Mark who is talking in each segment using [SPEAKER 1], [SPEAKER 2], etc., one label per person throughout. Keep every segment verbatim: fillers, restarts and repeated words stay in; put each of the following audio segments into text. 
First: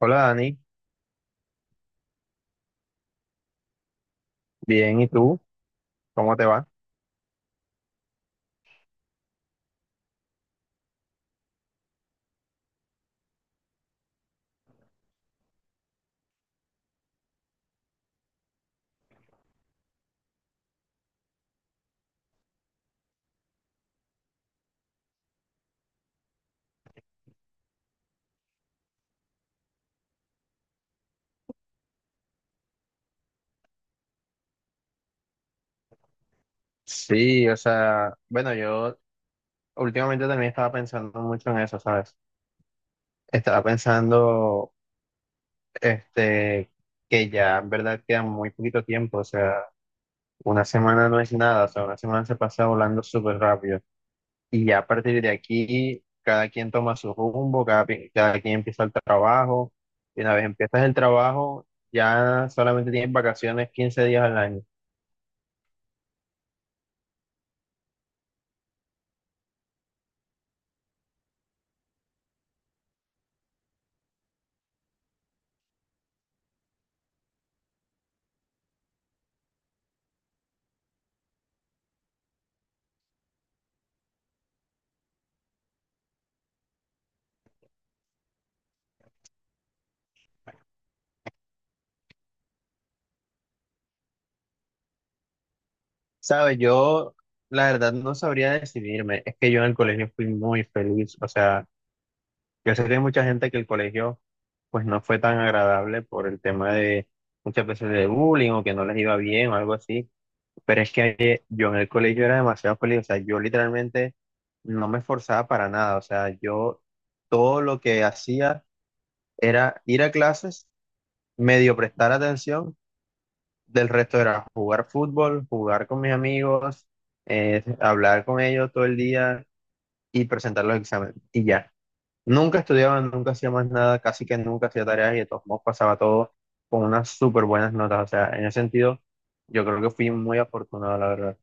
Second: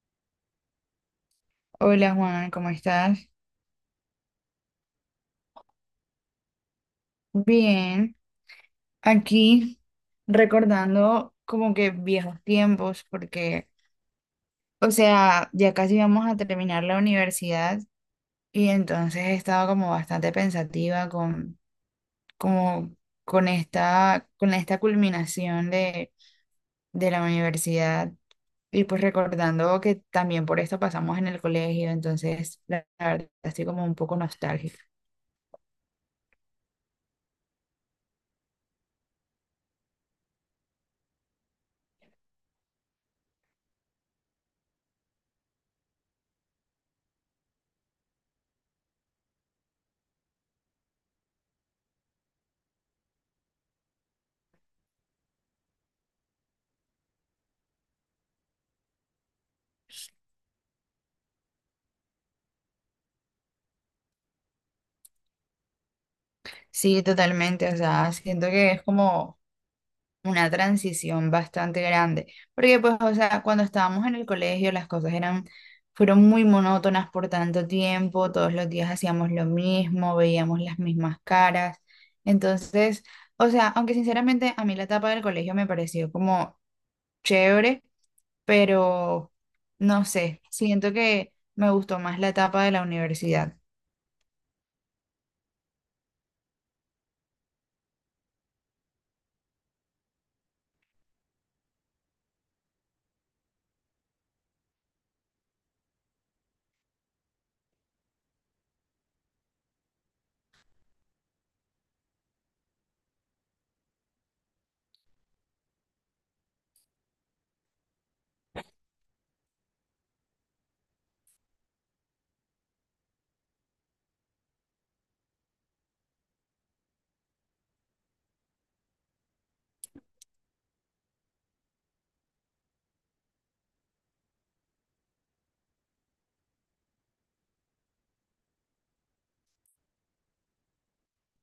[SPEAKER 1] Hola Dani,
[SPEAKER 2] Hola Juan, ¿cómo estás?
[SPEAKER 1] bien, ¿y tú? ¿Cómo te va?
[SPEAKER 2] Bien, aquí recordando como que viejos tiempos, porque, o sea, ya casi vamos a terminar la universidad y entonces he estado como bastante pensativa con, como, con esta, con esta culminación de, de la universidad y pues recordando que también por esto pasamos en el colegio, entonces la la verdad estoy como un poco nostálgica.
[SPEAKER 1] Sí, o sea, bueno, yo últimamente también estaba pensando mucho en eso, ¿sabes? Estaba pensando, este, que ya en verdad queda muy poquito tiempo, o sea, una semana no es nada, o sea, una semana se pasa volando súper rápido. Y ya a partir de aquí, cada quien toma su rumbo, cada, pi- cada quien empieza el trabajo, y una vez empiezas el trabajo, ya solamente tienes vacaciones quince días al año.
[SPEAKER 2] Sí, totalmente, o sea, siento que es como una transición bastante grande, porque pues, o sea, cuando estábamos en el colegio las cosas eran, fueron muy monótonas por tanto tiempo, todos los días hacíamos lo mismo, veíamos las mismas caras, entonces, o sea, aunque sinceramente a mí la etapa del colegio me pareció como chévere, pero no sé, siento que me gustó más la etapa de la universidad.
[SPEAKER 1] Sabes, yo la verdad no sabría decidirme. Es que yo en el colegio fui muy feliz. O sea, yo sé que hay mucha gente que el colegio pues no fue tan agradable por el tema de muchas veces de bullying o que no les iba bien o algo así. Pero es que eh, yo en el colegio era demasiado feliz. O sea, yo literalmente no me esforzaba para nada. O sea, yo todo lo que hacía era ir a clases, medio prestar atención del resto era jugar fútbol, jugar con mis amigos, eh, hablar con ellos todo el día y presentar los exámenes. Y ya. Nunca estudiaba, nunca hacía más nada, casi que nunca hacía tareas y de todos modos pasaba todo con unas súper buenas notas. O sea, en ese sentido, yo creo que fui muy afortunado, la verdad.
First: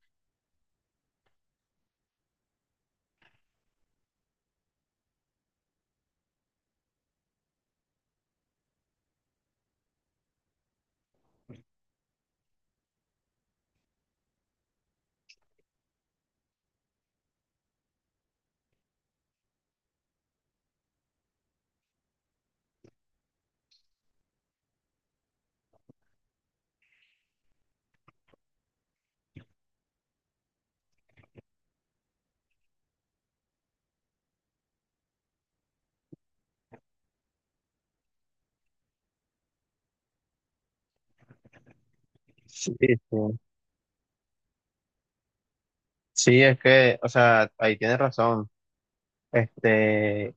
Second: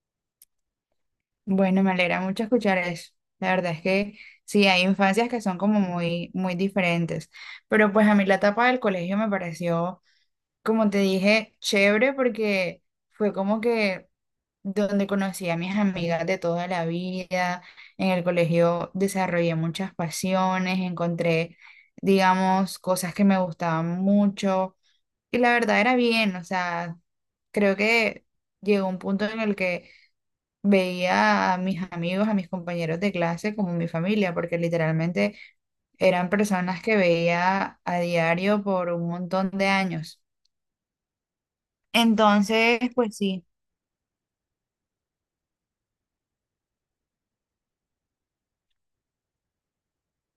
[SPEAKER 2] Bueno, me alegra mucho escuchar eso. La verdad es que sí, hay infancias que son como muy, muy diferentes. Pero pues a mí la etapa del colegio me pareció, como te dije, chévere porque fue como que donde conocí a mis amigas de toda la vida. En el colegio desarrollé muchas pasiones, encontré, digamos, cosas que me gustaban mucho. Y la verdad era bien, o sea, creo que llegó un punto en el que veía a mis amigos, a mis compañeros de clase como mi familia, porque literalmente eran personas que veía a diario por un montón de años.
[SPEAKER 1] Sí,
[SPEAKER 2] Entonces, pues
[SPEAKER 1] sí.
[SPEAKER 2] sí.
[SPEAKER 1] Sí, es que, o sea, ahí tienes razón. Este,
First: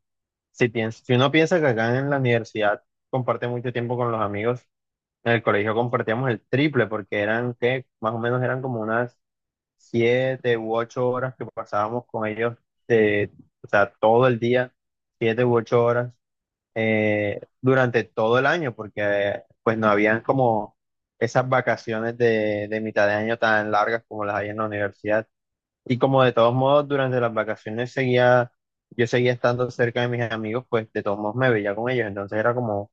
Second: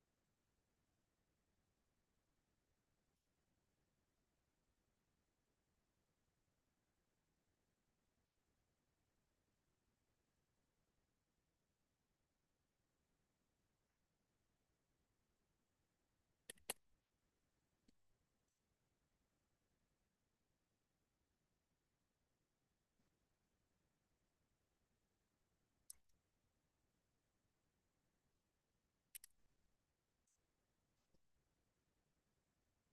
[SPEAKER 1] si piens- si uno piensa que acá en la universidad comparte mucho tiempo con los amigos, en el colegio compartíamos el triple porque eran que más o menos eran como unas siete u ocho horas que pasábamos con ellos, eh, o sea, todo el día, siete u ocho horas eh, durante todo el año, porque eh, pues no habían como esas vacaciones de, de mitad de año tan largas como las hay en la universidad. Y como de todos modos durante las vacaciones seguía, yo seguía estando cerca de mis amigos, pues de todos modos me veía con ellos, entonces era como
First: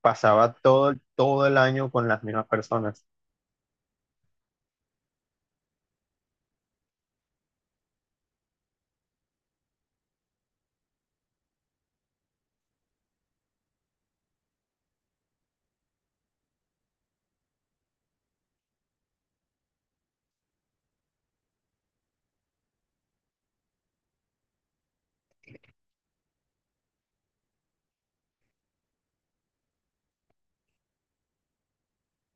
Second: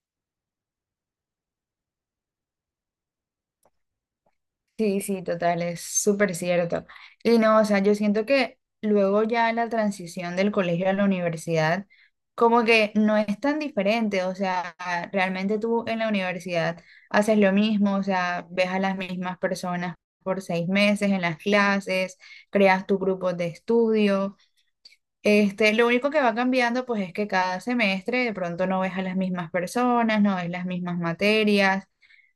[SPEAKER 1] pasaba todo, todo el año con las mismas personas.
[SPEAKER 2] Sí, sí, total, es súper cierto. Y no, o sea, yo siento que luego ya en la transición del colegio a la universidad, como que no es tan diferente, o sea, realmente tú en la universidad haces lo mismo, o sea, ves a las mismas personas por seis meses en las clases, creas tu grupo de estudio, este, lo único que va cambiando, pues, es que cada semestre de pronto no ves a las mismas personas, no ves las mismas materias,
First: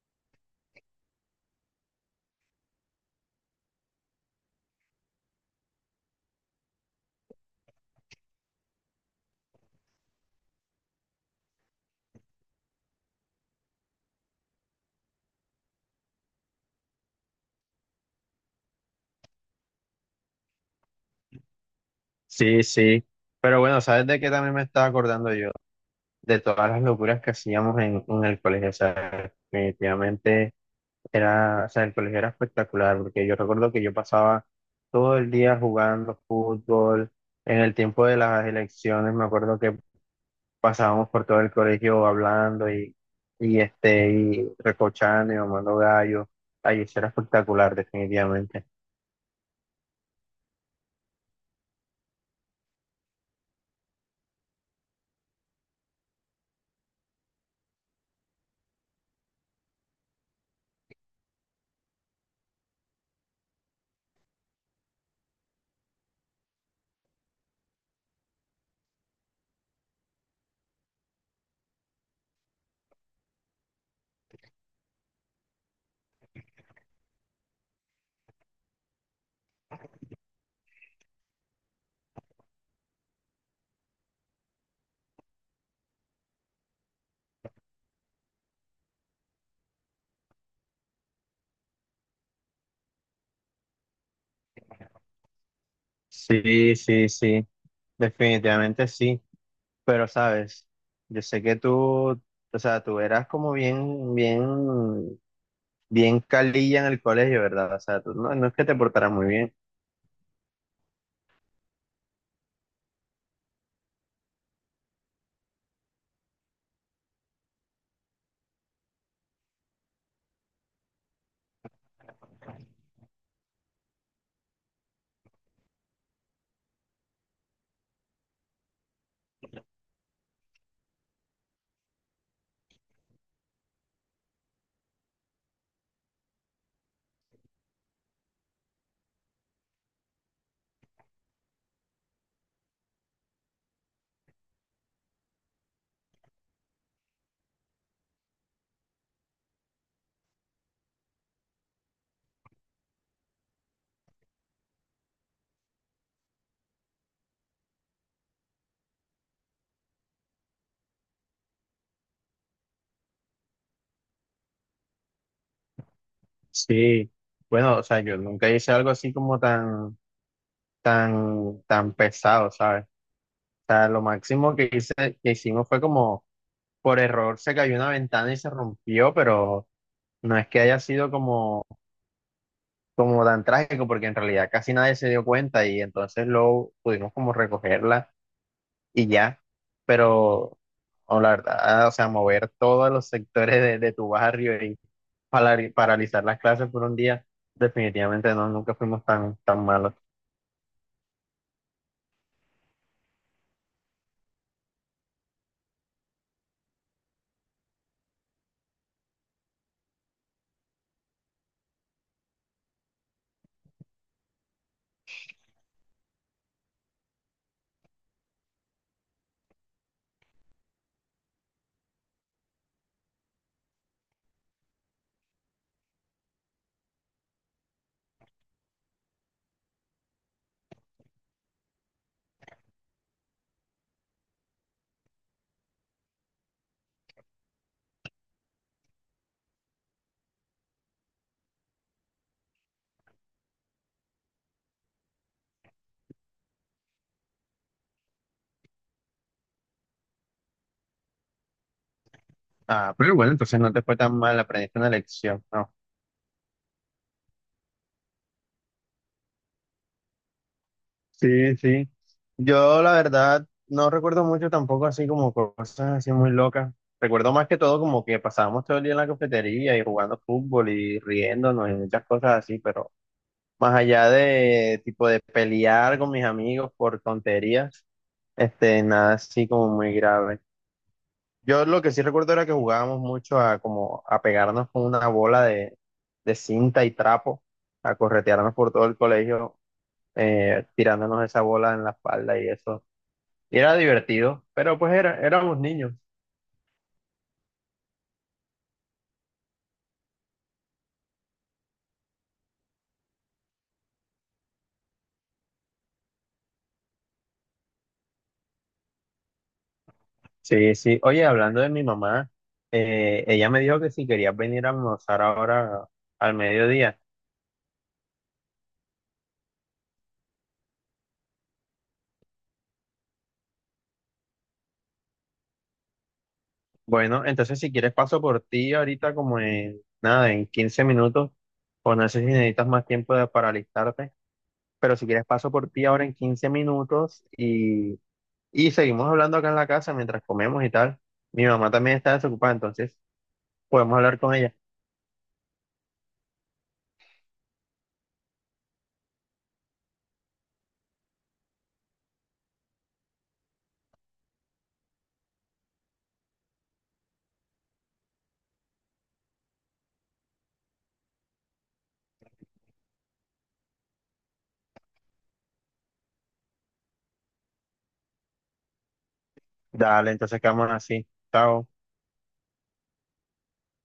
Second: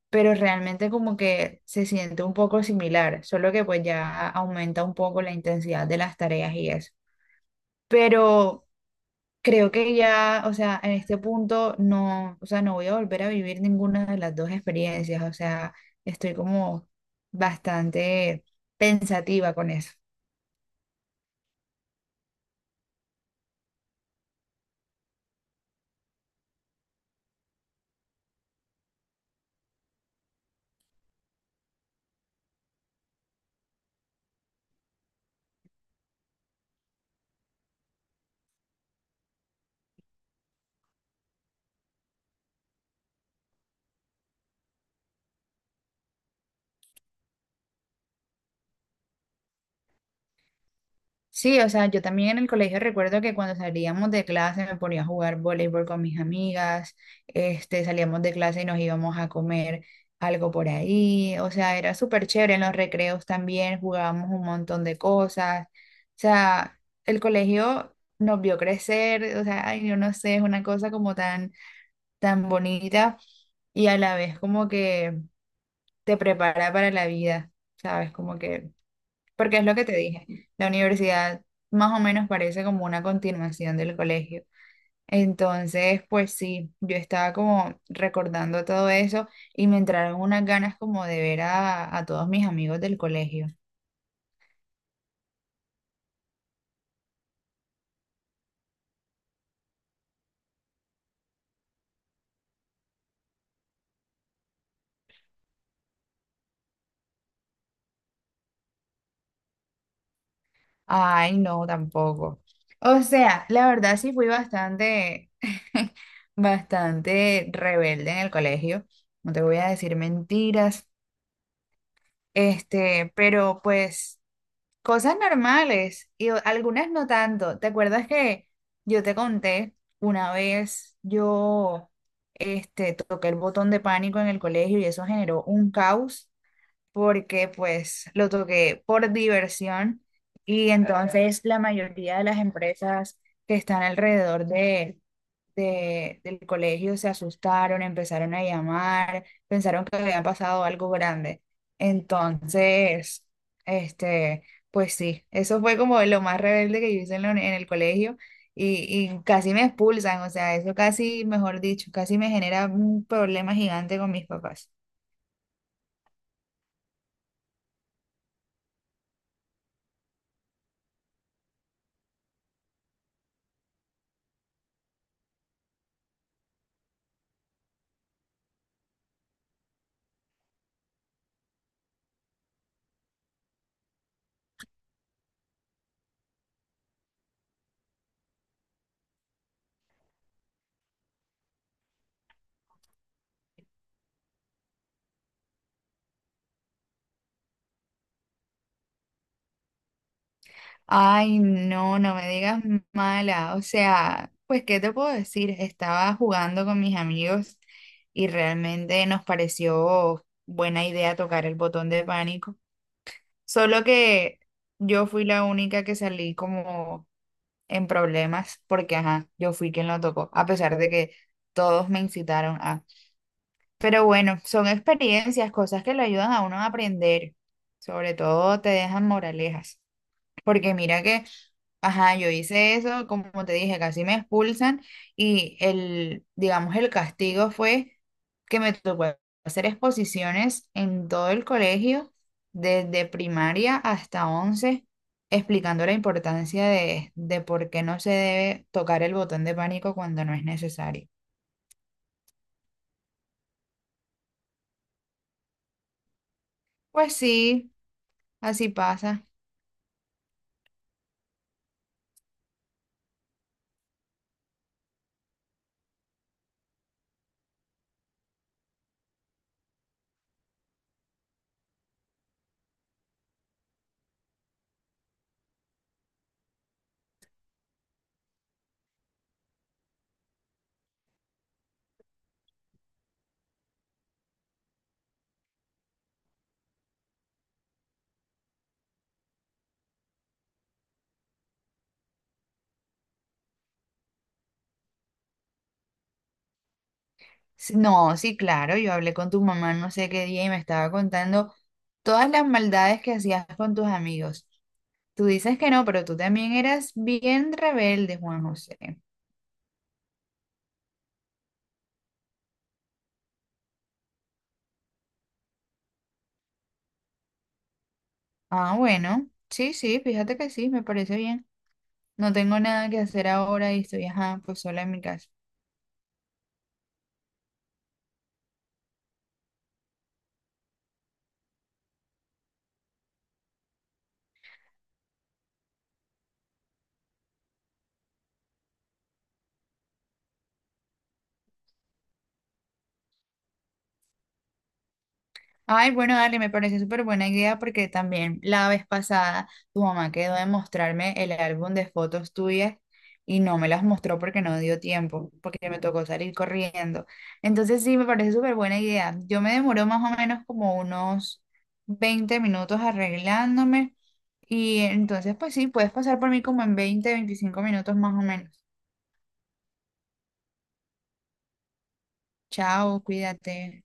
[SPEAKER 2] pero realmente como que se siente un poco similar, solo que pues ya aumenta un poco la intensidad de las tareas y eso. Pero creo que ya, o sea, en este punto no, o sea, no voy a volver a vivir ninguna de las dos experiencias, o sea, estoy como bastante pensativa con eso.
[SPEAKER 1] Sí, sí. Pero bueno, ¿sabes de qué también me estaba acordando yo? De todas las locuras que hacíamos en, en el colegio. O sea, definitivamente era, o sea, el colegio era espectacular, porque yo recuerdo que yo pasaba todo el día jugando fútbol. En el tiempo de las elecciones, me acuerdo que pasábamos por todo el colegio hablando y, y, este, y recochando y mamando gallo. Ay, eso era espectacular, definitivamente.
[SPEAKER 2] Sí, o sea, yo también en el colegio recuerdo que cuando salíamos de clase me ponía a jugar voleibol con mis amigas, este, salíamos de clase y nos íbamos a comer algo por ahí, o sea, era súper chévere, en los recreos también jugábamos un montón de cosas, o sea, el colegio nos vio crecer, o sea, ay, yo no sé, es una cosa como tan, tan bonita y a la vez como que te prepara para la vida, ¿sabes? Como que... Porque es lo que te dije, la universidad más o menos parece como una continuación del colegio. Entonces, pues sí, yo estaba como recordando todo eso y me entraron unas ganas como de ver a, a todos mis amigos del colegio.
[SPEAKER 1] Sí, sí, sí. Definitivamente sí, pero sabes, yo sé que tú, o sea, tú eras como bien, bien, bien calilla en el colegio, ¿verdad? O sea, tú no, no es que te portaras muy bien.
[SPEAKER 2] Ay, no, tampoco. O sea, la verdad sí fui bastante, bastante rebelde en el colegio. No te voy a decir mentiras, este, pero pues... Cosas normales y o- algunas no tanto. ¿Te acuerdas que yo te conté una vez yo este, toqué el botón de pánico en el colegio y eso generó un caos porque pues lo toqué por diversión y entonces la mayoría de las empresas que están alrededor de de- del colegio se asustaron, empezaron a llamar, pensaron que había pasado algo grande. Entonces, este, pues sí, eso fue como lo más rebelde que yo hice en, la uni- en el colegio y, y casi me expulsan, o sea, eso casi, mejor dicho, casi me genera un problema gigante con mis papás.
[SPEAKER 1] Sí, bueno, o sea, yo nunca hice algo así como tan, tan, tan pesado, ¿sabes? O sea, lo máximo que hice, que hicimos fue como, por error se cayó una ventana y se rompió, pero no es que haya sido como, como tan trágico, porque en realidad casi nadie se dio cuenta y entonces luego pudimos como recogerla y ya. Pero, o la verdad, ah, o sea, mover todos los sectores de, de tu barrio y palari- paralizar las clases por un día, definitivamente no, nunca fuimos tan, tan malos.
[SPEAKER 2] Ay, no, no me digas mala. O sea, pues, ¿qué te puedo decir? Estaba jugando con mis amigos y realmente nos pareció buena idea tocar el botón de pánico. Solo que yo fui la única que salí como en problemas porque, ajá, yo fui quien lo tocó, a pesar de que todos me incitaron a. Pero bueno, son experiencias, cosas que lo ayudan a uno a aprender. Sobre todo te dejan moralejas. Porque mira que, ajá, yo hice eso, como te dije, casi me expulsan y el, digamos, el castigo fue que me tocó hacer exposiciones en todo el colegio, desde primaria hasta once, explicando la importancia de, de por qué no se debe tocar el botón de pánico cuando no es necesario.
[SPEAKER 1] Ah, pero bueno, entonces no te fue tan mal, aprendiste una lección, ¿no?
[SPEAKER 2] Pues sí, así pasa.
[SPEAKER 1] Sí, sí. Yo la verdad no recuerdo mucho tampoco así como cosas así muy locas. Recuerdo más que todo como que pasábamos todo el día en la cafetería y jugando fútbol y riéndonos y muchas cosas así, pero... Más allá de tipo de pelear con mis amigos por tonterías, este, nada así como muy grave. Yo lo que sí recuerdo era que jugábamos mucho a como a pegarnos con una bola de, de cinta y trapo, a corretearnos por todo el colegio, eh, tirándonos esa bola en la espalda y eso. Y era divertido, pero pues era, éramos niños.
[SPEAKER 2] Sí, no, sí, claro, yo hablé con tu mamá no sé qué día y me estaba contando todas las maldades que hacías con tus amigos. Tú dices que no, pero tú también eras bien rebelde, Juan José.
[SPEAKER 1] Sí, sí. Oye, hablando de mi mamá, eh, ella me dijo que si querías venir a almorzar ahora al mediodía.
[SPEAKER 2] Ah, bueno, sí, sí, fíjate que sí, me parece bien. No tengo nada que hacer ahora y estoy, ajá, pues sola en mi casa.
[SPEAKER 1] Bueno, entonces si quieres paso por ti ahorita como en nada, en quince minutos, o no sé si necesitas más tiempo de- para alistarte, pero si quieres paso por ti ahora en quince minutos y, y seguimos hablando acá en la casa mientras comemos y tal. Mi mamá también está desocupada, entonces podemos hablar con ella.
[SPEAKER 2] Ay, bueno, dale, me parece súper buena idea porque también la vez pasada tu mamá quedó de mostrarme el álbum de fotos tuyas y no me las mostró porque no dio tiempo, porque me tocó salir corriendo. Entonces sí, me parece súper buena idea. Yo me demoró más o menos como unos veinte minutos arreglándome y entonces pues sí, puedes pasar por mí como en veinte, veinticinco minutos más o menos.
[SPEAKER 1] Dale, entonces quedamos así. Chao.
[SPEAKER 2] Chao, cuídate.